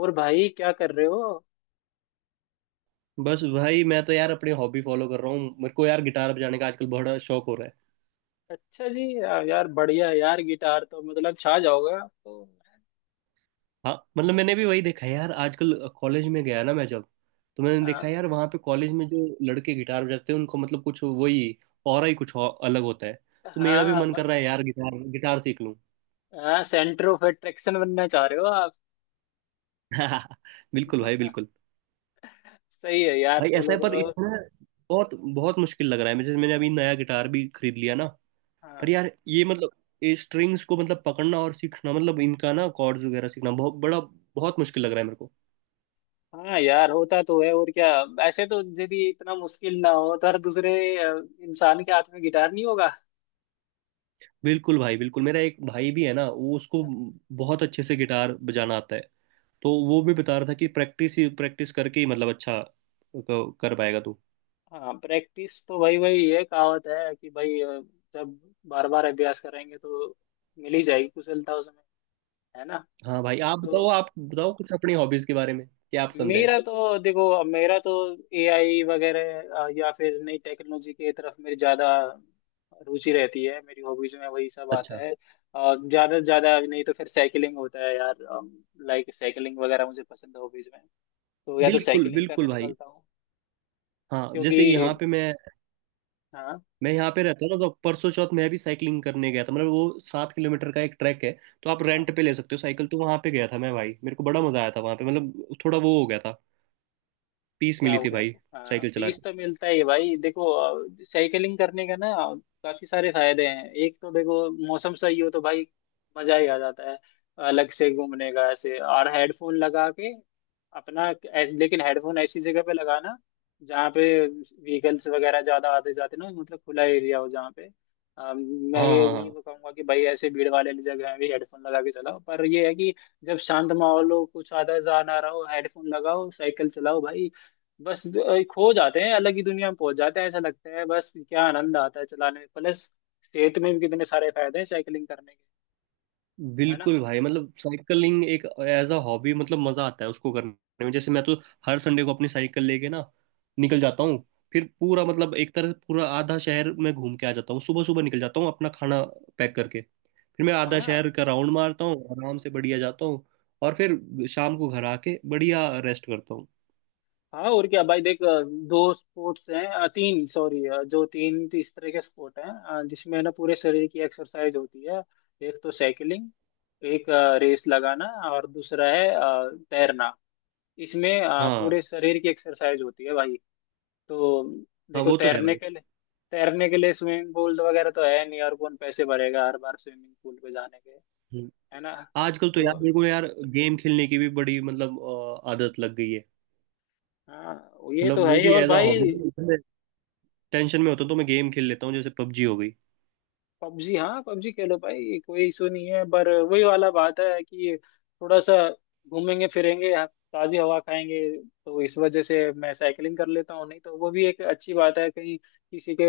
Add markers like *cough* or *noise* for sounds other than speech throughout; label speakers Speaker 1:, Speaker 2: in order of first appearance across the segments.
Speaker 1: और भाई क्या कर रहे हो?
Speaker 2: बस भाई मैं तो यार अपनी हॉबी फॉलो कर रहा हूँ। मेरे को यार गिटार बजाने का आजकल बड़ा शौक हो रहा है।
Speaker 1: अच्छा जी, यार बढ़िया यार, गिटार तो मतलब छा जाओगे आप तो।
Speaker 2: हाँ, मतलब मैंने भी वही देखा है यार। आजकल कॉलेज में गया ना मैं जब, तो मैंने देखा
Speaker 1: हाँ,
Speaker 2: यार वहाँ पे कॉलेज में जो लड़के गिटार बजाते हैं उनको मतलब कुछ वही और ही कुछ और अलग होता है। तो मेरा भी
Speaker 1: हाँ।
Speaker 2: मन कर रहा है यार, गिटार गिटार सीख लूँ।
Speaker 1: हाँ, सेंटर ऑफ अट्रैक्शन बनना चाह रहे हो आप?
Speaker 2: *laughs* बिल्कुल भाई, बिल्कुल।
Speaker 1: सही है यार,
Speaker 2: भाई ऐसा
Speaker 1: फॉलो
Speaker 2: है, पर
Speaker 1: करो।
Speaker 2: इसमें बहुत बहुत मुश्किल लग रहा है। जैसे मैंने अभी नया गिटार भी खरीद लिया ना, पर
Speaker 1: हाँ,
Speaker 2: यार ये मतलब ये स्ट्रिंग्स को मतलब पकड़ना और सीखना, मतलब इनका ना कॉर्ड्स वगैरह सीखना बहुत बड़ा बहुत मुश्किल लग रहा है मेरे को।
Speaker 1: हाँ यार, होता तो है और क्या। ऐसे तो यदि इतना मुश्किल ना हो तो हर दूसरे इंसान के हाथ में गिटार नहीं होगा।
Speaker 2: बिल्कुल भाई, बिल्कुल। मेरा एक भाई भी है ना, वो उसको बहुत अच्छे से गिटार बजाना आता है। तो वो भी बता रहा था कि प्रैक्टिस ही प्रैक्टिस करके ही मतलब अच्छा कर पाएगा तू।
Speaker 1: हाँ, प्रैक्टिस तो भाई भाई, ये कहावत है कि भाई, जब बार बार अभ्यास करेंगे तो मिल ही जाएगी कुशलता उसमें। है ना?
Speaker 2: हाँ भाई,
Speaker 1: तो
Speaker 2: आप बताओ कुछ अपनी हॉबीज के बारे में, क्या आप पसंद है।
Speaker 1: मेरा तो देखो, अब मेरा तो एआई वगैरह, या फिर नई टेक्नोलॉजी की तरफ मेरी ज़्यादा रुचि रहती है। मेरी हॉबीज में वही सब आता
Speaker 2: अच्छा।
Speaker 1: है। और ज़्यादा से ज़्यादा नहीं तो फिर साइकिलिंग होता है यार। लाइक साइकिलिंग वगैरह मुझे पसंद है हॉबीज में। तो या तो
Speaker 2: बिल्कुल
Speaker 1: साइकिलिंग
Speaker 2: बिल्कुल
Speaker 1: करने
Speaker 2: भाई।
Speaker 1: निकलता हूँ
Speaker 2: हाँ, जैसे
Speaker 1: क्योंकि,
Speaker 2: यहाँ पे
Speaker 1: हाँ।
Speaker 2: मैं यहाँ पे रहता हूँ ना, तो परसों चौथ मैं भी साइकिलिंग करने गया था। मतलब वो 7 किलोमीटर का एक ट्रैक है, तो आप
Speaker 1: हाँ,
Speaker 2: रेंट पे ले सकते हो साइकिल। तो वहाँ पे गया था मैं भाई, मेरे को बड़ा मजा आया था वहाँ पे। मतलब थोड़ा वो हो गया था, पीस
Speaker 1: क्या
Speaker 2: मिली
Speaker 1: हो
Speaker 2: थी
Speaker 1: गया
Speaker 2: भाई,
Speaker 1: था? हाँ,
Speaker 2: साइकिल चला
Speaker 1: पीस
Speaker 2: के।
Speaker 1: तो मिलता ही है भाई, देखो। साइकिलिंग करने का ना, काफी सारे फायदे हैं। एक तो देखो, मौसम सही हो तो भाई मजा ही आ जाता है। अलग से घूमने का ऐसे, और हेडफोन लगा के अपना। लेकिन हेडफोन ऐसी जगह पे लगाना जहाँ पे व्हीकल्स वगैरह ज्यादा आते जाते ना, मतलब खुला एरिया हो, जहाँ पे। मैं
Speaker 2: हाँ,
Speaker 1: ये
Speaker 2: हाँ,
Speaker 1: नहीं
Speaker 2: हाँ।
Speaker 1: कहूंगा कि भाई ऐसे भीड़ वाले जगह में भी हेडफोन लगा के चलाओ, पर ये है कि जब शांत माहौल हो, कुछ आधा जान आ रहा हो, हेडफोन लगाओ, साइकिल चलाओ भाई। बस खो जाते हैं अलग ही दुनिया में, पहुंच जाते हैं, ऐसा लगता है बस। क्या आनंद आता है चलाने में। प्लस सेहत में भी कितने सारे फायदे हैं साइकिलिंग करने के। है ना?
Speaker 2: बिल्कुल भाई, मतलब साइकिलिंग एक एज अ हॉबी, मतलब मजा आता है उसको करने में। जैसे मैं तो हर संडे को अपनी साइकिल लेके ना निकल जाता हूँ। फिर पूरा मतलब एक तरह से पूरा आधा शहर में घूम के आ जाता हूँ। सुबह सुबह निकल जाता हूँ, अपना खाना पैक करके फिर मैं आधा
Speaker 1: हाँ,
Speaker 2: शहर का राउंड मारता हूँ, आराम से बढ़िया जाता हूँ। और फिर शाम को घर आके बढ़िया रेस्ट करता हूँ।
Speaker 1: हाँ। और क्या भाई, देख, दो स्पोर्ट्स हैं, तीन सॉरी, जो तीन इस तरह के स्पोर्ट हैं जिसमें ना पूरे शरीर की एक्सरसाइज होती है। एक तो साइकिलिंग, एक रेस लगाना, और दूसरा है तैरना। इसमें
Speaker 2: हाँ,
Speaker 1: पूरे शरीर की एक्सरसाइज होती है भाई। तो
Speaker 2: हाँ।
Speaker 1: देखो,
Speaker 2: वो तो है
Speaker 1: तैरने
Speaker 2: भाई।
Speaker 1: के लिए तैरने के लिए स्विमिंग पूल तो वगैरह तो है नहीं, और कौन पैसे भरेगा हर बार स्विमिंग पूल पे जाने के।
Speaker 2: हम्म।
Speaker 1: है ना?
Speaker 2: आजकल तो यार
Speaker 1: तो
Speaker 2: मेरे को यार गेम खेलने की भी बड़ी मतलब आदत लग गई है।
Speaker 1: हाँ, ये तो
Speaker 2: मतलब
Speaker 1: है
Speaker 2: वो
Speaker 1: ही।
Speaker 2: भी
Speaker 1: और
Speaker 2: एज अ
Speaker 1: भाई,
Speaker 2: हॉबी, टेंशन में होता हूँ तो मैं गेम खेल लेता हूँ, जैसे पबजी हो गई।
Speaker 1: पबजी, हाँ। पबजी खेलो भाई, कोई इशू नहीं है, पर वही वाला बात है कि थोड़ा सा घूमेंगे फिरेंगे, ताजी हवा खाएंगे, तो इस वजह से मैं साइकिलिंग कर लेता हूँ। नहीं तो वो भी एक अच्छी बात है, कहीं किसी के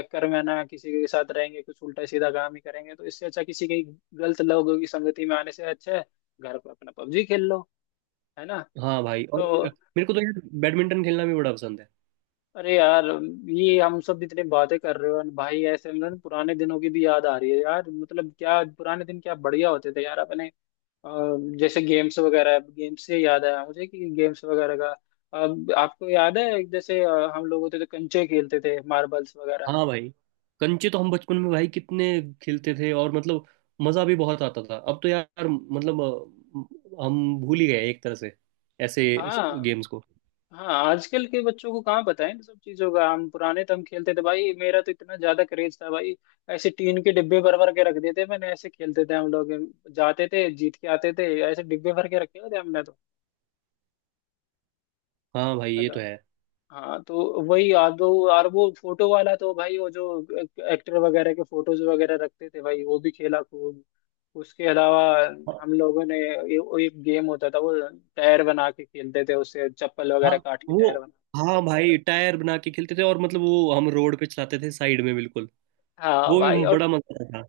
Speaker 1: चक्कर में ना, किसी के साथ रहेंगे कुछ उल्टा सीधा काम ही करेंगे, तो इससे अच्छा किसी के, गलत लोगों की संगति में आने से अच्छा है घर पर अपना पबजी खेल लो। है ना?
Speaker 2: हाँ भाई, और
Speaker 1: तो
Speaker 2: मेरे को तो यार बैडमिंटन खेलना भी बड़ा पसंद है।
Speaker 1: अरे यार, ये हम सब इतने बातें कर रहे हो, और भाई ऐसे में ना पुराने दिनों की भी याद आ रही है यार। मतलब क्या पुराने दिन, क्या बढ़िया होते थे यार अपने। अ, जैसे गेम्स वगैरह, गेम्स से याद आया मुझे कि गेम्स वगैरह का। अब आपको याद है जैसे, हम लोग होते थे कंचे खेलते थे, मार्बल्स वगैरह।
Speaker 2: हाँ भाई, कंचे तो हम बचपन में भाई कितने खेलते थे, और मतलब मजा भी बहुत आता था। अब तो यार मतलब हम भूल ही गए एक तरह से ऐसे
Speaker 1: हाँ,
Speaker 2: गेम्स को।
Speaker 1: हाँ। आजकल के बच्चों को कहाँ पता है इन सब चीजों का, हम पुराने तो हम खेलते थे भाई। मेरा तो इतना ज्यादा क्रेज था भाई, ऐसे टीन के डिब्बे भर भर के रख देते। मैंने ऐसे खेलते थे हम लोग, जाते थे जीत के आते थे, ऐसे डिब्बे भर के रखे होते हमने तो।
Speaker 2: हाँ भाई, ये
Speaker 1: हेलो,
Speaker 2: तो है।
Speaker 1: हाँ। तो वही आप दो, और वो फोटो वाला तो भाई, वो जो एक्टर वगैरह के फोटोज वगैरह रखते थे भाई, वो भी खेला खूब। उसके अलावा
Speaker 2: हाँ,
Speaker 1: हम लोगों ने, वो एक गेम होता था, वो टायर बना के खेलते थे, उससे चप्पल
Speaker 2: हाँ,
Speaker 1: वगैरह काट के
Speaker 2: वो
Speaker 1: टायर बना।
Speaker 2: हाँ भाई, टायर बना के खेलते थे, और मतलब वो हम रोड पे चलाते थे साइड में, बिल्कुल।
Speaker 1: हाँ
Speaker 2: वो भी
Speaker 1: भाई, और
Speaker 2: बड़ा मजा आता था।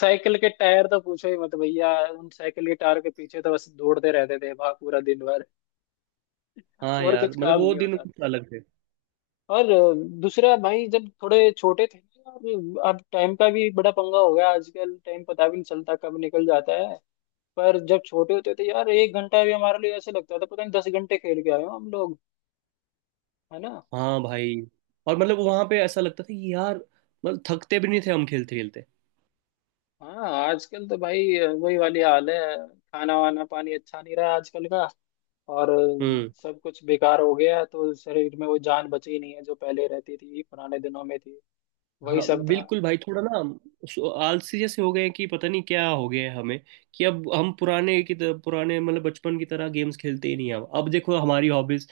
Speaker 1: साइकिल के टायर तो पूछो ही मत भैया, उन साइकिल के टायर के पीछे तो बस दौड़ते रहते थे वहां पूरा दिन भर,
Speaker 2: हाँ
Speaker 1: और
Speaker 2: यार,
Speaker 1: कुछ
Speaker 2: मतलब
Speaker 1: काम
Speaker 2: वो
Speaker 1: नहीं
Speaker 2: दिन
Speaker 1: होता
Speaker 2: कुछ अलग थे।
Speaker 1: था। और दूसरा भाई, जब थोड़े छोटे थे ना, अब टाइम का भी बड़ा पंगा हो गया आजकल, टाइम पता भी नहीं चलता कब निकल जाता है। पर जब छोटे होते थे यार, एक घंटा भी हमारे लिए ऐसे लगता था, पता नहीं 10 घंटे खेल के आए हो हम लोग। है ना?
Speaker 2: हाँ भाई, और मतलब वहां पे ऐसा लगता था कि यार, मतलब थकते भी नहीं थे हम खेलते खेलते।
Speaker 1: हाँ, आजकल तो भाई वही वाली हाल है, खाना वाना पानी अच्छा नहीं रहा आजकल का, और
Speaker 2: हम्म।
Speaker 1: सब कुछ बेकार हो गया। तो शरीर में वो जान बची नहीं है जो पहले रहती थी पुराने दिनों में थी, वही
Speaker 2: हाँ
Speaker 1: सब था।
Speaker 2: बिल्कुल भाई, थोड़ा ना आलसी जैसे हो गए हैं, कि पता नहीं क्या हो गया है हमें। कि अब हम पुराने की तरह, पुराने मतलब बचपन की तरह गेम्स खेलते ही नहीं हैं। अब देखो हमारी हॉबीज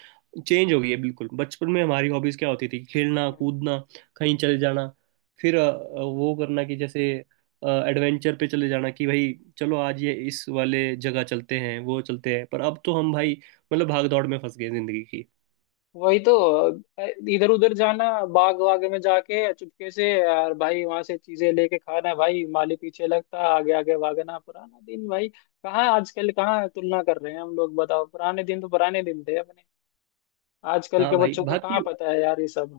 Speaker 2: चेंज हो गई है बिल्कुल। बचपन में हमारी हॉबीज क्या होती थी, खेलना
Speaker 1: हम्म।
Speaker 2: कूदना, कहीं चले जाना, फिर वो करना, कि जैसे एडवेंचर पे चले जाना, कि भाई चलो आज ये इस वाले जगह चलते हैं, वो चलते हैं। पर अब तो हम भाई मतलब भाग दौड़ में फंस गए जिंदगी की।
Speaker 1: वही तो, इधर उधर जाना, बाग वाग में जाके चुपके से यार भाई, वहां से चीजें लेके खाना भाई, माली पीछे लगता, आगे आगे भागना, पुराना दिन भाई। कहाँ आजकल, कहाँ तुलना कर रहे हैं हम लोग, बताओ। पुराने दिन तो पुराने दिन थे अपने। आजकल
Speaker 2: हाँ
Speaker 1: के
Speaker 2: भाई,
Speaker 1: बच्चों को
Speaker 2: बाकी
Speaker 1: कहाँ पता है यार ये सब।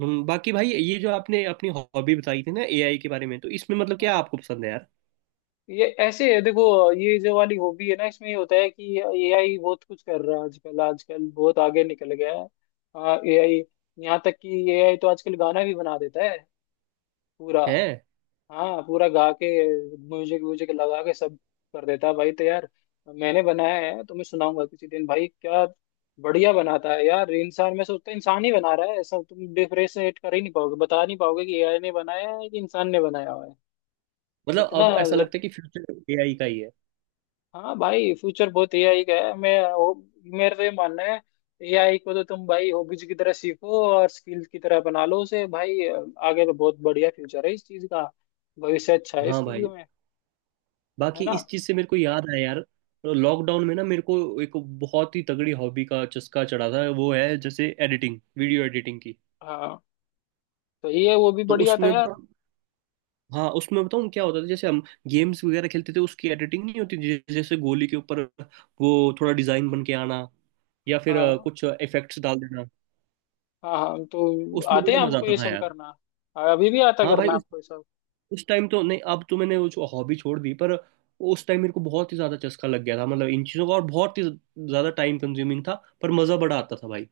Speaker 2: बाकी भाई, ये जो आपने अपनी हॉबी बताई थी ना एआई के बारे में, तो इसमें मतलब
Speaker 1: हाँ।
Speaker 2: क्या आपको पसंद है यार।
Speaker 1: ये ऐसे है देखो, ये जो वाली हॉबी है ना, इसमें ये होता है कि एआई बहुत कुछ कर रहा है आजकल। आजकल बहुत आगे निकल गया है। हाँ, एआई। यहाँ तक कि एआई तो आजकल गाना भी बना देता है पूरा।
Speaker 2: है।
Speaker 1: हाँ, पूरा गा के म्यूजिक व्यूजिक लगा के सब कर देता है भाई। तो यार, मैंने बनाया है, तुम्हें सुनाऊंगा किसी दिन भाई। क्या बढ़िया बनाता है यार, इंसान मैं सोचता हूँ इंसान ही बना रहा है ऐसा। तुम डिफरेंशिएट कर ही नहीं पाओगे, बता नहीं पाओगे कि एआई ने बनाया है कि इंसान ने बनाया हुआ है,
Speaker 2: मतलब
Speaker 1: इतना।
Speaker 2: अब ऐसा लगता है कि फ्यूचर एआई का ही है।
Speaker 1: हाँ भाई, फ्यूचर बहुत एआई का है, मैं वो, मेरा तो ये मानना है। एआई को तो तुम भाई हॉबीज की तरह सीखो और स्किल की तरह बना लो उसे भाई, आगे तो बहुत बढ़िया फ्यूचर है इस चीज का, भविष्य अच्छा है इस
Speaker 2: हाँ
Speaker 1: चीज
Speaker 2: भाई,
Speaker 1: में। है
Speaker 2: बाकी
Speaker 1: ना?
Speaker 2: इस चीज से मेरे को याद आया यार, लॉकडाउन में ना मेरे को एक बहुत ही तगड़ी हॉबी का चस्का चढ़ा था। वो है जैसे एडिटिंग, वीडियो एडिटिंग की।
Speaker 1: हाँ, तो ये वो भी
Speaker 2: तो
Speaker 1: बढ़िया था
Speaker 2: उसमें
Speaker 1: यार।
Speaker 2: बताऊँ। हाँ, उसमें बताऊँ क्या होता था, जैसे हम गेम्स वगैरह खेलते थे उसकी एडिटिंग नहीं होती, जैसे गोली के ऊपर वो थोड़ा डिजाइन बन के आना, या फिर
Speaker 1: हाँ,
Speaker 2: कुछ इफेक्ट्स डाल देना।
Speaker 1: हाँ, हाँ, तो
Speaker 2: उसमें
Speaker 1: आते हैं
Speaker 2: बड़ा मजा
Speaker 1: आपको
Speaker 2: आता
Speaker 1: ये
Speaker 2: था
Speaker 1: सब
Speaker 2: यार।
Speaker 1: करना? अभी भी आता
Speaker 2: हाँ भाई,
Speaker 1: करना
Speaker 2: उस
Speaker 1: आपको ये सब?
Speaker 2: उस टाइम तो नहीं, अब तो मैंने वो हॉबी छोड़ दी। पर उस टाइम मेरे को बहुत ही ज्यादा चस्का लग गया था, मतलब इन चीजों का, और बहुत ही ज्यादा टाइम कंज्यूमिंग था। पर मजा बड़ा आता था भाई।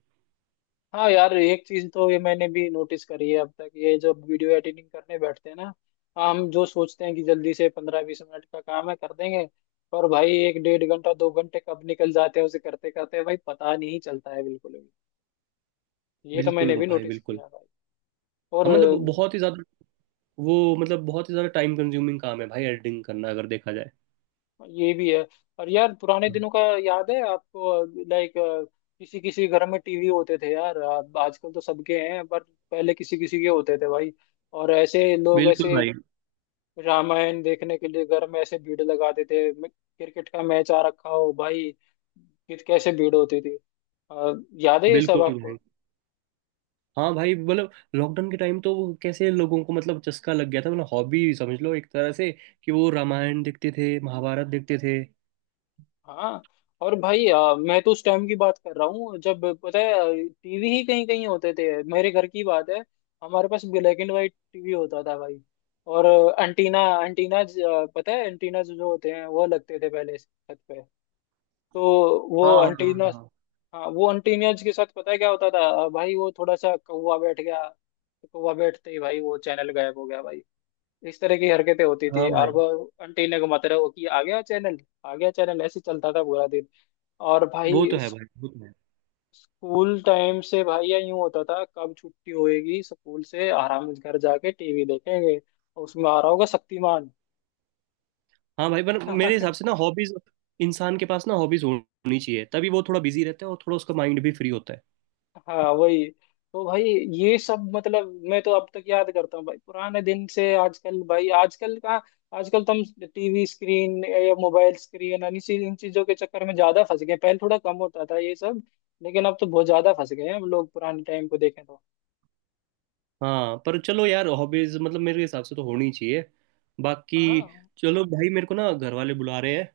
Speaker 1: हाँ यार, एक चीज तो ये मैंने भी नोटिस करी है अब तक, ये जब वीडियो एडिटिंग करने बैठते हैं ना हम, जो सोचते हैं कि जल्दी से 15-20 मिनट का काम है कर देंगे, पर भाई एक डेढ़ घंटा 2 घंटे कब निकल जाते हैं उसे करते करते भाई पता नहीं चलता है बिल्कुल भी। ये तो
Speaker 2: बिल्कुल
Speaker 1: मैंने भी
Speaker 2: भाई,
Speaker 1: नोटिस
Speaker 2: बिल्कुल।
Speaker 1: किया भाई। और
Speaker 2: हाँ मतलब बहुत ही ज्यादा वो, मतलब बहुत ही ज्यादा टाइम कंज्यूमिंग काम है भाई एडिटिंग करना, अगर देखा जाए।
Speaker 1: ये भी है। और यार पुराने दिनों का याद है आपको? लाइक, किसी किसी घर में टीवी होते थे यार, अब आजकल तो सबके हैं, पर पहले किसी किसी के होते थे भाई। और ऐसे लोग
Speaker 2: बिल्कुल
Speaker 1: ऐसे
Speaker 2: भाई,
Speaker 1: रामायण देखने के लिए घर में ऐसे भीड़ लगाते थे, क्रिकेट का मैच आ रखा हो भाई, कैसे भीड़ होती थी। अ, याद है ये सब
Speaker 2: बिल्कुल। भाई
Speaker 1: आपको?
Speaker 2: हाँ भाई, मतलब लॉकडाउन के टाइम तो वो कैसे लोगों को मतलब चस्का लग गया था, मतलब हॉबी समझ लो एक तरह से, कि वो रामायण देखते थे, महाभारत देखते थे।
Speaker 1: हाँ, और भाई मैं तो उस टाइम की बात कर रहा हूँ जब, पता है, टीवी ही कहीं कहीं होते थे। मेरे घर की बात है, हमारे पास ब्लैक एंड वाइट टीवी होता था भाई। और एंटीना एंटीना, पता है एंटीना जो जो होते हैं वो लगते थे पहले छत पे। तो
Speaker 2: हाँ,
Speaker 1: वो
Speaker 2: हाँ,
Speaker 1: एंटीना।
Speaker 2: हाँ, हाँ।
Speaker 1: हाँ, वो अंटीनियज के साथ पता है क्या होता था भाई, वो थोड़ा सा कौवा बैठ गया तो कौवा बैठते ही भाई वो चैनल गायब हो गया भाई। इस तरह की हरकतें होती थी,
Speaker 2: हाँ भाई,
Speaker 1: और वो अंटीने को मत रहो कि आ गया चैनल, आ गया चैनल, ऐसे चलता था पूरा दिन। और
Speaker 2: वो
Speaker 1: भाई
Speaker 2: तो है भाई, वो तो है।
Speaker 1: स्कूल टाइम से भाई या यूं होता था कब छुट्टी होएगी, स्कूल से आराम से घर जाके टीवी देखेंगे और उसमें आ रहा होगा शक्तिमान।
Speaker 2: हाँ भाई, पर मेरे हिसाब से ना
Speaker 1: *laughs*
Speaker 2: हॉबीज इंसान के पास ना हॉबीज होनी चाहिए, तभी वो थोड़ा बिजी रहता है और थोड़ा उसका माइंड भी फ्री होता है।
Speaker 1: हाँ वही तो भाई, ये सब मतलब मैं तो अब तक याद करता हूँ भाई, पुराने दिन से आजकल भाई, आजकल का। आजकल तो हम टीवी स्क्रीन या मोबाइल स्क्रीन इन चीजों के चक्कर में ज्यादा फंस गए, पहले थोड़ा कम होता था ये सब, लेकिन अब तो बहुत ज्यादा फंस गए हैं हम लोग पुराने टाइम को देखें तो।
Speaker 2: हाँ, पर चलो यार, हॉबीज मतलब मेरे हिसाब से तो होनी चाहिए। बाकी
Speaker 1: हाँ,
Speaker 2: चलो भाई, मेरे को ना घर वाले बुला रहे हैं।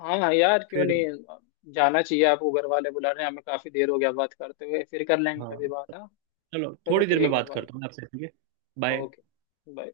Speaker 1: हाँ हाँ यार, क्यों
Speaker 2: फिर
Speaker 1: नहीं, जाना चाहिए आपको, घर वाले बुला रहे हैं, हमें काफी देर हो गया बात करते हुए। फिर कर लेंगे
Speaker 2: हाँ,
Speaker 1: कभी बात। हाँ,
Speaker 2: चलो
Speaker 1: चलो
Speaker 2: थोड़ी देर में
Speaker 1: ठीक है
Speaker 2: बात
Speaker 1: भाई।
Speaker 2: करता हूँ आपसे, ठीक है। बाय।
Speaker 1: Okay, bye.